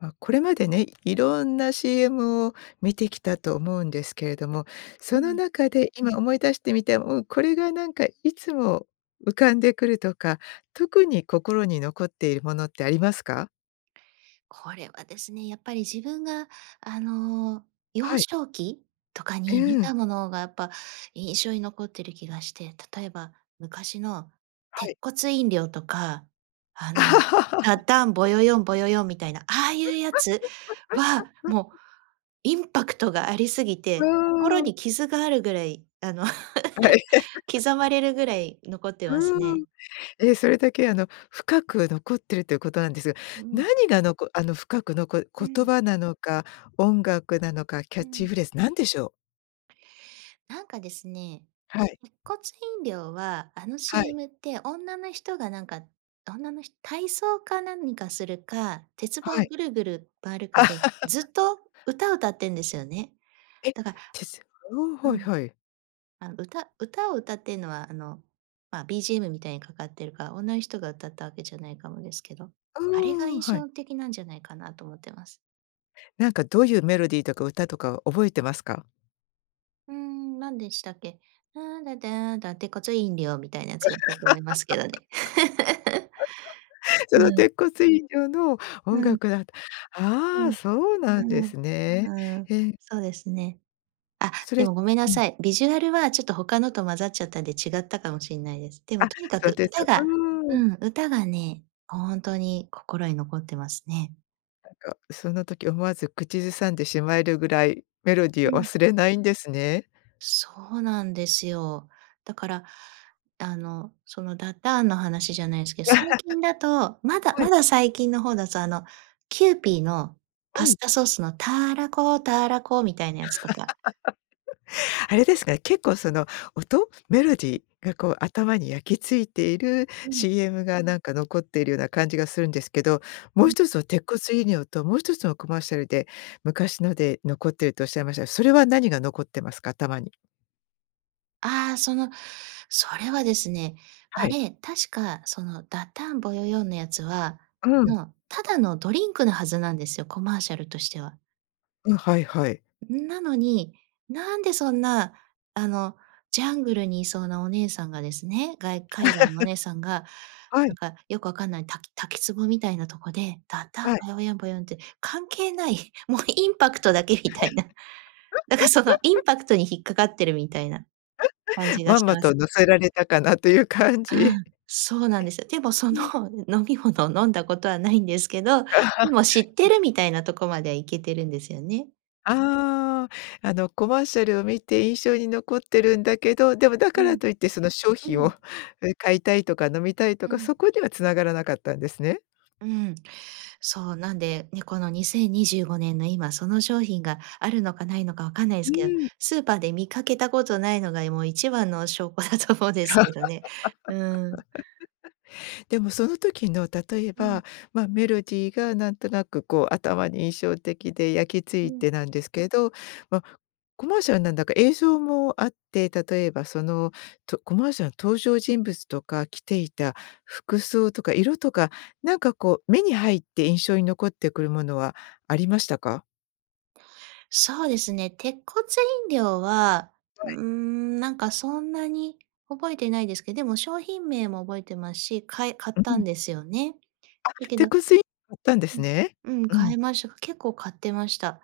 ま、これまでね、いろんな CM を見てきたと思うんですけれども、うそのん。中で今思い出してみて、うん、これがなんかいつも浮かんでくるとか特に心に残っているものってありますか？これはですね、やっぱり自分が、あの、幼はい。少期？とかえ、に見うん。たものがやっぱ印象に残ってる気がして、例えば昔のは鉄い。骨飲料とか、あの「タタンボ ヨヨンボヨヨン」みたいな、ああいうやつはもう インパクトがありすぎうて、心ん。に傷があるぐらい、あの、はい。刻まれるぐらい残ってますうーん。ね。え、それだけ、あの、深く残ってるっていうことなんですが、うう何ん。が、のこあの、深く残う言ん。葉なのか、音楽なのか、キャうッチん。フレーズなんでしょう？なんかですね、はい。鉄骨飲料は、あのはい。CM って女の人がなんか、女のひ体操か何かするか、鉄棒はい。ぐるぐる回るかで、ずっ と歌を歌ってんですよね。え？だかてすおお、うはいん。はい。あの歌、歌を歌ってんのは、あの、ま、BGM みたいにかかってるから、女の人が歌ったわけじゃないかもですけど、あれがうん、印はい。象的なんじゃないかなと思っています。なんかどういうメロディーとか歌とかは覚えてますか？うーん、なんでしたっけ？ラーラダーンダ鉄骨飲料みたいなやつだったと思いますけどね。そうのん。鉄骨飲料のう音ん。楽だった。うああ、ん。そうなんでうん。すね。うーん。へえ。そうですね。あ、そでれもごめんなうん。さい、ビジュアルはちょっと他のと混ざっちゃったんで違ったかもしんないです。でもあ、とにかそうくです。歌がうーうん。ん。歌がね、本当に心に残ってますね。なんかその時思わず口ずさんでしまえるぐらいメロディうーをん。忘れないんですね。そうなんですよ。だから、あの、そのダダーンの話じゃないすけど、最近だと、まだはい。まだ最近の方だと、あのキューピーのうパスん。タソースのターラコターラコみたいなやつとか。あれですかね。結構その音、メロディーがこう頭に焼き付いているうん。CM がなんか残っているような感じがするんですけど。うもうん。一つは鉄骨飲料ともう一つのコマーシャルで昔ので残ってるとおっしゃいましたが、それは何が残ってますか？頭に。あ、そのそれはですね、はあい。れ、確かそのダッタンボヨヨンのやつは、うあん。のただのドリンクのはずなんですよ、コマーシャルとしては。うん、はいはい。うん、なのに、なんでそんな、あの、ジャングルにいそうなお姉さんがですね、が海外のお 姉さんがはない。んかよくわかんないた滝つぼみたいなとこで、ダッタンはい。ボヨヨンボヨヨンって関係ない、もうインパクトだけみたいな。だからそのイ ンパクトに引っかかってるみたいな感 じがまんしまます。と乗せられたかなという感じ。うえ、ん、そうなんですよ。でもそのうん。飲み物を飲んだことはないんですけど、でも知って るみたいなとこまでは行けてるんですよね。ああ、あのコマーシャルを見て印象に残ってるんだけど、でもだうからん。といってその商う品ん。を、うん、買いたいとか飲みたいとうか、ん。そこには繋がらなかったんですね。うん。そう、なんで、ね、この2025年の今その商品があるのかないのか分かんないでふすけど、ん。スーパーで見かけたことないのがもう一番の証拠だと思うんですけどね。うん。でもその時の例えうん。ば、ま、メロディーがなんとなくこう頭に印象的で焼き付ういん。てなんですけど、ま、コマーシャルなんだか映像もあって例えばそのとコマーシャルの登場人物とか着ていた服装とか色とかなんかこう目に入って印象に残ってくるものはありましたか？そうですね。鉄骨飲料は、はい。うーん、なんかそんなに覚えてないですけでも商品名も覚えてますし、かえ買っうたんん。ですよね。あ、だけど鉄骨飲買ったんでうすん。ね。うん、うん。買いましか結構買ってました。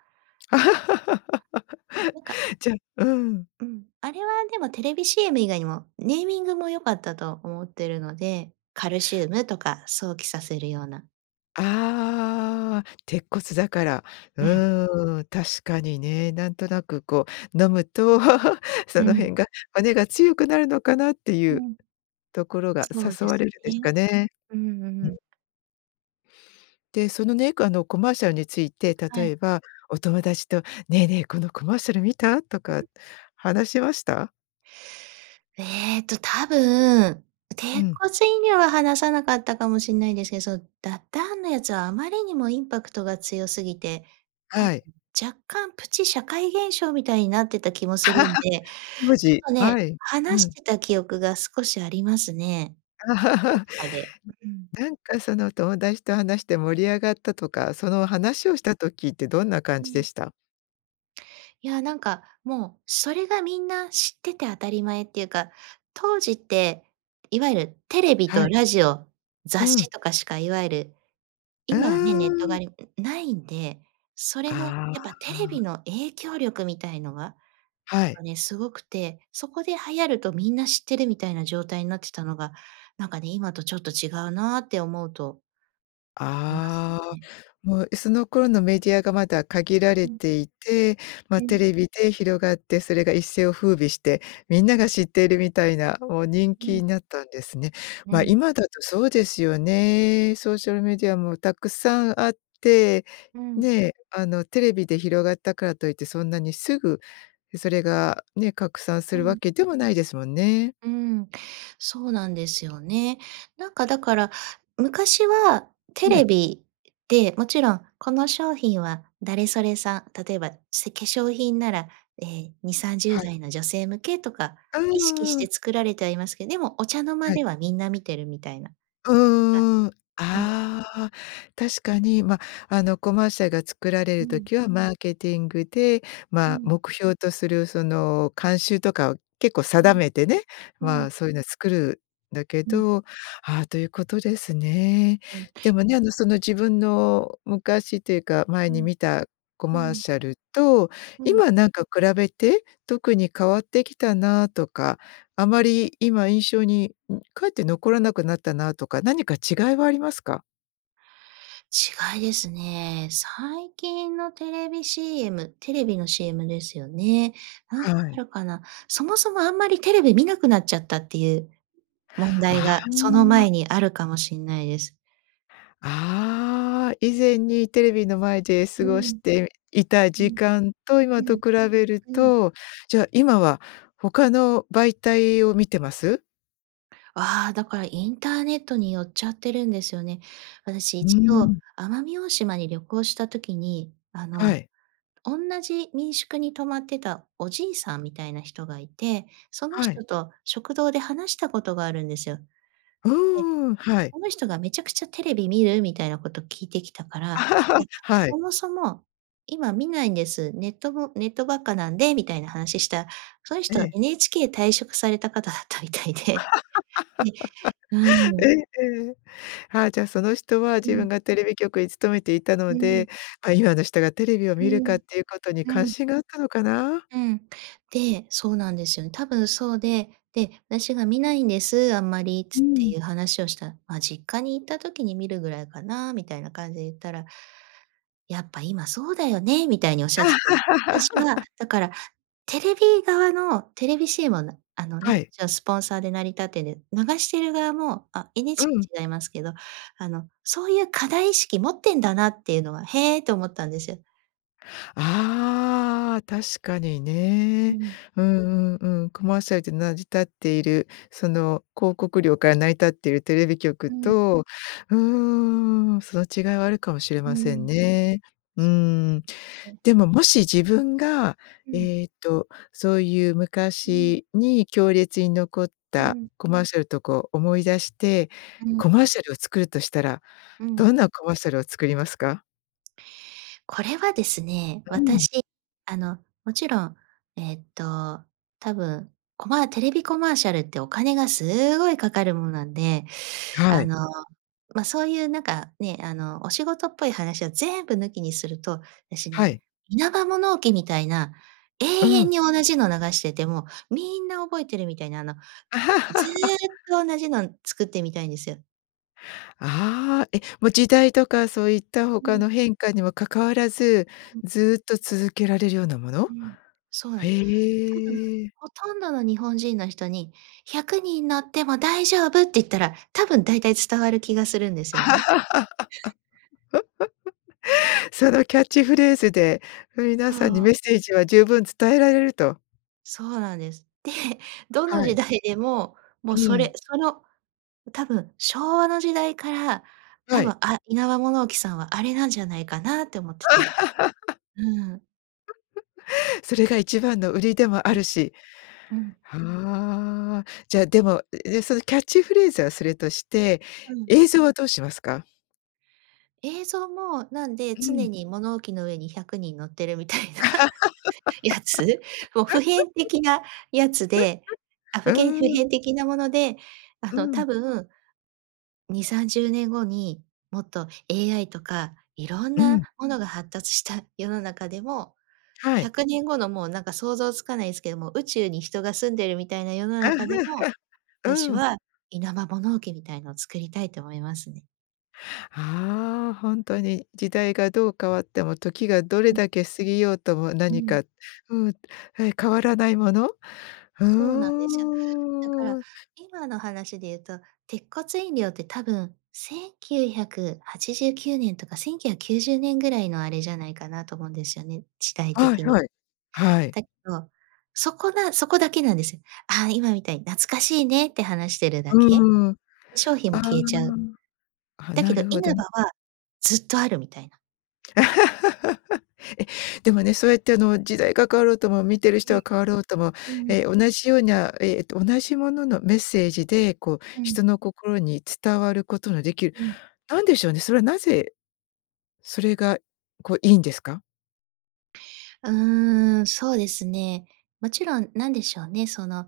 なんか じゃ、うん。うん。あれはでもテレビ CM 以外にも、ネーミングも良かったと思ってるので、カルシウムとか想起させるような。ああ、鉄骨だから。ううん。ーん。確かにね。なんとなくこう、飲むと うそのん。辺が、骨が強くなるのかなっていううん。ところがそう誘でわすれるんでしね。かね。うん、うん。ううん。で、そのね、こあの、コマーシャルについては例い。えばお友達と「ねえねえ、このコマーシャル見た？」とか話しました？えっと多分、う鉄ん。骨飲料は話さなかったかもしんないんですけそのダッダーンのやつはあまりにもインパクトが強すぎて、多分、はい。若干プチ社会現象みたいになってた気もするん で、当ちょっ時。とね、はい。う話しん。てた記憶が少しありますね、学校 とかで、うん。なんかその、友達と話して盛り上がったとか、その話をした時ってどんな感うじでん。した？いや、なんか、もう、それがみんな知ってて当たり前っていうか、当時って、いわゆるテレビはとい。ラジオ、う雑ん。誌とかしか、いわゆる、う今はね、ネットがーん。あるんないんで、それの、あやっぱテレビあ。の影響力みたいのが、やはっぱい。ね、すごくて、そこで流行るとみんな知ってるみたいな状態になってたのが、なんかね、今とちょっと違うなって思うといますああ、ね。もう、え、その頃のメディアがまだ限られうん。ていて、うま、テん。レビで広がってそれが一世を風靡して、みんなが知っているみたいな、お人う気ん。になったんですね。うま、ん。今だとそうですよね。ソーシャルメディアもたくさんあって、うん。ね、あの、テレビで広がったからといってそんなにすぐそれが、ね、拡散すうるわん。けでもないですもんね。うーん。そうなんですよね。なんかだから、昔はテはレい。ビで、もちろん、この商品は誰それさん、例えば、せ化粧品なら、え、にさんじゅはうい。だいの女性向けとか、う意識しんうん。て作られてはいますけど、でもお茶の間はい。ではみんな見てるみたいな、がうーん。うん。ああ、確かに、ま、あの、コマーシャルが作られうるん。時はマーケティングで、うま、ん。目標とする、その、慣習とかを結構う定ん。めてね、うまん。あ、そういうの作るだけうん。ど、あ、ということですね。うん。でもね、あの、その、自分の昔っていうか、前うにん。見たコうマーん。シャルとうん。今なんか比べて、特に変わってきたなとか、あまり今印象にかえって残らなくなったなとか、何か違いはありますか？違いですね。最近のテレビ CM、テレビの CM ですよね。なんかはあい。るかな？そもそもあんまりテレビ見なくなっちゃったっていう問題あが、そのあ。前にあるかもしんないです。あ、以前にテレビの前で過うごしん。ていたう時ん。間とふ今ん、と比べるふん。と、じゃあ、今は他の媒体を見てます？わあ、だからインターネットに寄っちゃってるんですよね。私う一度、ん。奄美大島に旅行した時に、あの、はい。おんなじ民宿に泊まってたおじいさんみたいな人がいて、そのはい。人と食堂で話したことがあるんですよ。うで、ーん、はい。この人がめちゃくちゃテレビ見る？みたいなこと聞いてきたから、いや、はい。そもそも今見ないんです、ネットもネットばっかなんでみたいな話した、そのえ人はえ。NHK 退職された方だったみたいで。でう えん。えええ。はあ、じゃあ、その人はふ自ん。分がテレビ局に勤めていたのうん。で、ま、今の人がテレビをう見るかん、っていうことにう関ん。心があったのかな？うん、で、そうなんですよね。多分そうで、で、私が「見ないんです、あんまり」つっうてん。いう話をした「ま、実家に行った時に見るぐらいかな？」みたいな感じで言ったら「やっぱ今そうだよね」みたいにおっしゃってて。私は だからテレビ側のテレビしえもなあのね、はい。じゃ、スポンサーで成り立ってんで、流している側も、あ、う NHK ん。違いますけど、あの、そういう課題意識持ってんだなっていうのは、へえ、と思ったんですよ。ああ、確かにうね。ん。うんうんうん。コマーシャルで成り立っているその広告料から成り立ってるテレビ局うん。と。うん。その違いはあるかもしれうませんん。ね。うそうですん。ね。でも、もし、自分が、うん。えっと、そういう、うん。昔に強烈に残っうたん。コマーシャルとこう思い出して、うコん。マーシャルを作るとしたら、うどん。んなコマーシャルを作りますか？これはですね。うん。私、あの、もちろん、えっと多分、コマーテレビコマーシャルってお金がすごいかかるものなんで。はあい。の、ま、そういうなんか、ね、あの、お仕事っぽい話を全部抜きにすると、私はね、い。イナバ物置みたいな、永う遠ん。に同じの流してても、みんな覚えてるみたいな。あの、ずっ と同じのん作ってみたいんですよ。ああ、え、もう時代とかそういったう他ん。の変化にも関わらず、うん。ずっと続けられるようなもの？うん、そうなんでへす。多分え。ほとんどの日本人の人に「100人乗っても大丈夫！」って言ったら、多分だいたい伝わる気がするんですよね。そのキャッチフレーズで、皆そさんにう。メッセージは十分伝えられると。そうなんです。で、どのは時い。代でも、もう、うそれ、ん。その、多分、昭和の時代から、多は分、い。あ、イナバ物置さんはあれなんじゃないかなって思ってて。うん。それが一番の売りでもあうん。るし。うん。ああ、じゃ、でも、え、でね。そのキャッチフレーズはそれとして、うん。映像はどうしますか？映像も、なんで、うん。常に物置の上に100人乗ってるみたいな、やつ、もう、普 遍的なやつで、あ、ふけんう普ん。遍的なもので、あうの、ん。多分2、30年後に、もっと AI とか色んうなん。ものが発達した世の中でも、はひい。ゃくねんごの、もうなんか想像つかないすけども、宇宙に人が住んでるみたいな世の中でも、私うん。はイナバ物置きみたいのを作りたいと思いますね。はあ、ほんとに。時代がどう変わっても、時がどれうん。だけ過ぎようともう何ん。かうん。え、変わらないもの。うそうなんですよ。だからーん。今の話で言うと、鉄骨飲料って多分1989年とか1990年ぐらいのあれじゃないかなと思うんですよね。時代はい的に。はい。はい。だけど、そこなそこだけなんですよ。あ、今みたいに懐かしいねって話してるだけ。うーん。商品あも消えちゃう。あ、あ、だけなどるイほど。ナバは、ずっとあるみたいな。え、でもね、そうやってあの、時代が変わろうとも見てるう人ん。は変わろうとも、うんうん。え、同じような、えっと、同じもののメッセージで、こう、うん。人の心に伝わることのできる。うん。なんでしょうね、それはなぜ、それが、こう、いいんですか？うーん、そうですね、もちろん、なんでしょうね、その、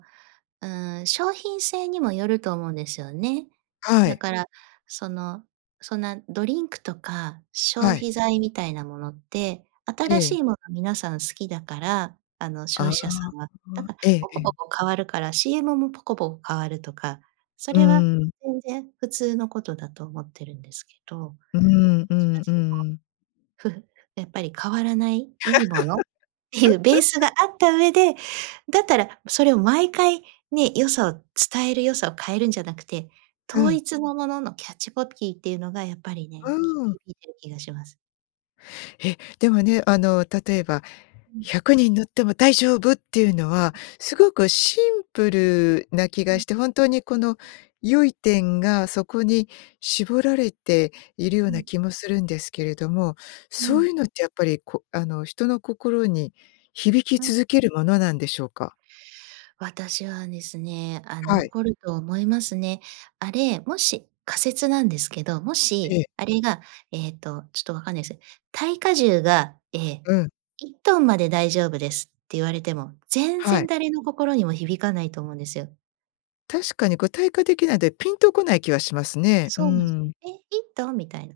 うーん、商品性にもよると思うんですよね。はだい。からその、そんなドリンクとか消はい。費材みたいなものって、え新しえ。いもの皆さん好きだから、あの、消ああ、費者さんは、だからええポえコポえ。コ変わるから CM もポコポコ変わるとか、そうれはーん。全然普通のことだと思ってるんですけど、どっうーん、うちかっんつううん。と、ふふやっぱり変わらない、いいものっていうベースが あった上で、だったらそれを毎回ね、良さを伝える、良さを変えるんじゃなくて、う統ん。一もののの、キャッチコピーっていうのがやっぱりね、うきーん。響いてる気がします。え、でもね、あの、例えば、うん。「100人乗っても大丈夫！」っていうのは [unintelligible] すごくシンプルな気うがん。ん。して、本当にこの、良い点がそこに絞られているよううなん。気もするんですけれども、うそうん。いうのってやっぱり、こあの、人の心に響きうん。続けるものなんでしょうか？私はですね、あ、はい。残ると思いますね。あれ、もし仮説なんですけど、もえしえ。あれが、ええっと、ちょっとわかんないす、耐荷重が、ええ、うん。1トンまで大丈夫ですって言われても、全は然い。誰の心にも響かないと思うんですよ。確かに具体化できないで、ピンとこない気はしますね。うそうなんす。ん。「え、1トン？」みたいな。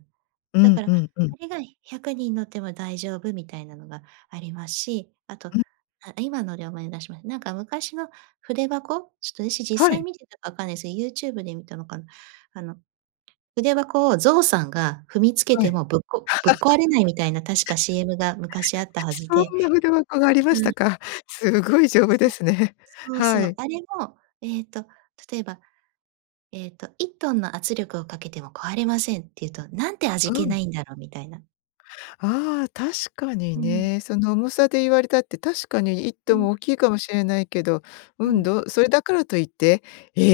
うだんかうらんうん。あれが、100人乗っても大丈夫みたいなのがありますし、あと、うん。あ、今ので思い出しました。なんか昔の筆箱？ちょっと私、実は際い。見てたかわかんないですけど、YouTube で見たのかな。あの、筆箱をゾウさんが踏みつけはてい。もぶっこぶっ壊れないみたいな確か CM が昔あった はずそで。んな筆箱がありましうたん。か。すごい丈夫そでう。すね。そうはそう、い。あれも、えっと例えば、えっと、「1トンの圧力をかけても壊れません」って言うと、なんて味う気ん。ないんだろみたいな。ああ、確かにうん。ね。その重さで言われたって確かにいっうトンん。も大きいかもしれないけど、ううん、ん。どそれだからといって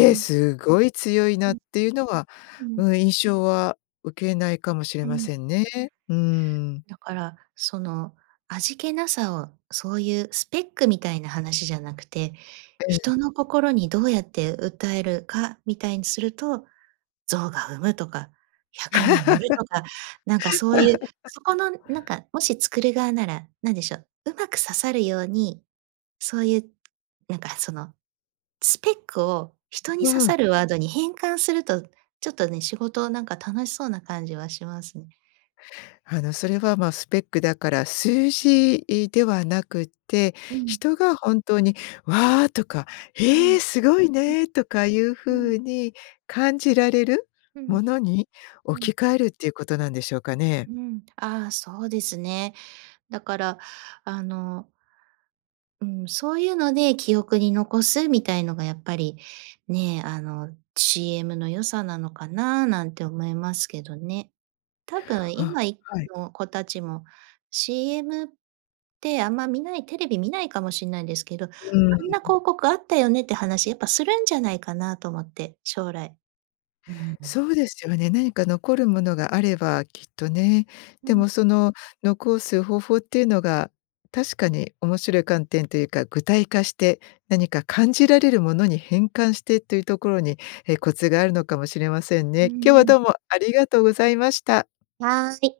うん。すごい強いうな」っん。ていうのは、ううん。ん、印象は受けないかもしれうまん。せんね。うん。だから、その、味気なさをそういうスペックみたいな話じゃなくて、ええ。人の心にどうやって訴えるかみたいにすると、象が踏むとか、100人乗るとか、なんかそういう、そこ のなんか、もし作る側なら、何でしょう、うまく刺さるように、そういう、なんかそのスペックを人に刺うさん。るワードに変換すると、ちょっとね、仕事、なんか楽しそうな感じはしますね。あのそれは、ま、スペックだから数字ではなくってうん。人が本当に、「わあ」とか、う「ええ、ん。すごいうん。ね」とかいううん。風に感じられるうん。ものにう置ん。き換えるっていうことなんでしょうかね？うん、ああ、そうですね。だから、あのうん、そういうので記憶に残すみたいのがやっぱり、ね、あの CM の良さなのかな、なんて思いますけどね。多分あ、今いはい。の子たちも CM ってあんま見ない、テレビ見ないかもしんないんですけど、うあんなん。広告あったよねって話やっぱするんじゃないかなと思って、将来。うん。そうですよね。何か残るものがあればきっとね。うでん。もその、残す方法っていうのが確かに、面白い観点というか具体化して、何か感じられるものに変換してっていうところに、え、コツがあるのかもしれませんうね。今日はん。どうもありがとうございました。はい。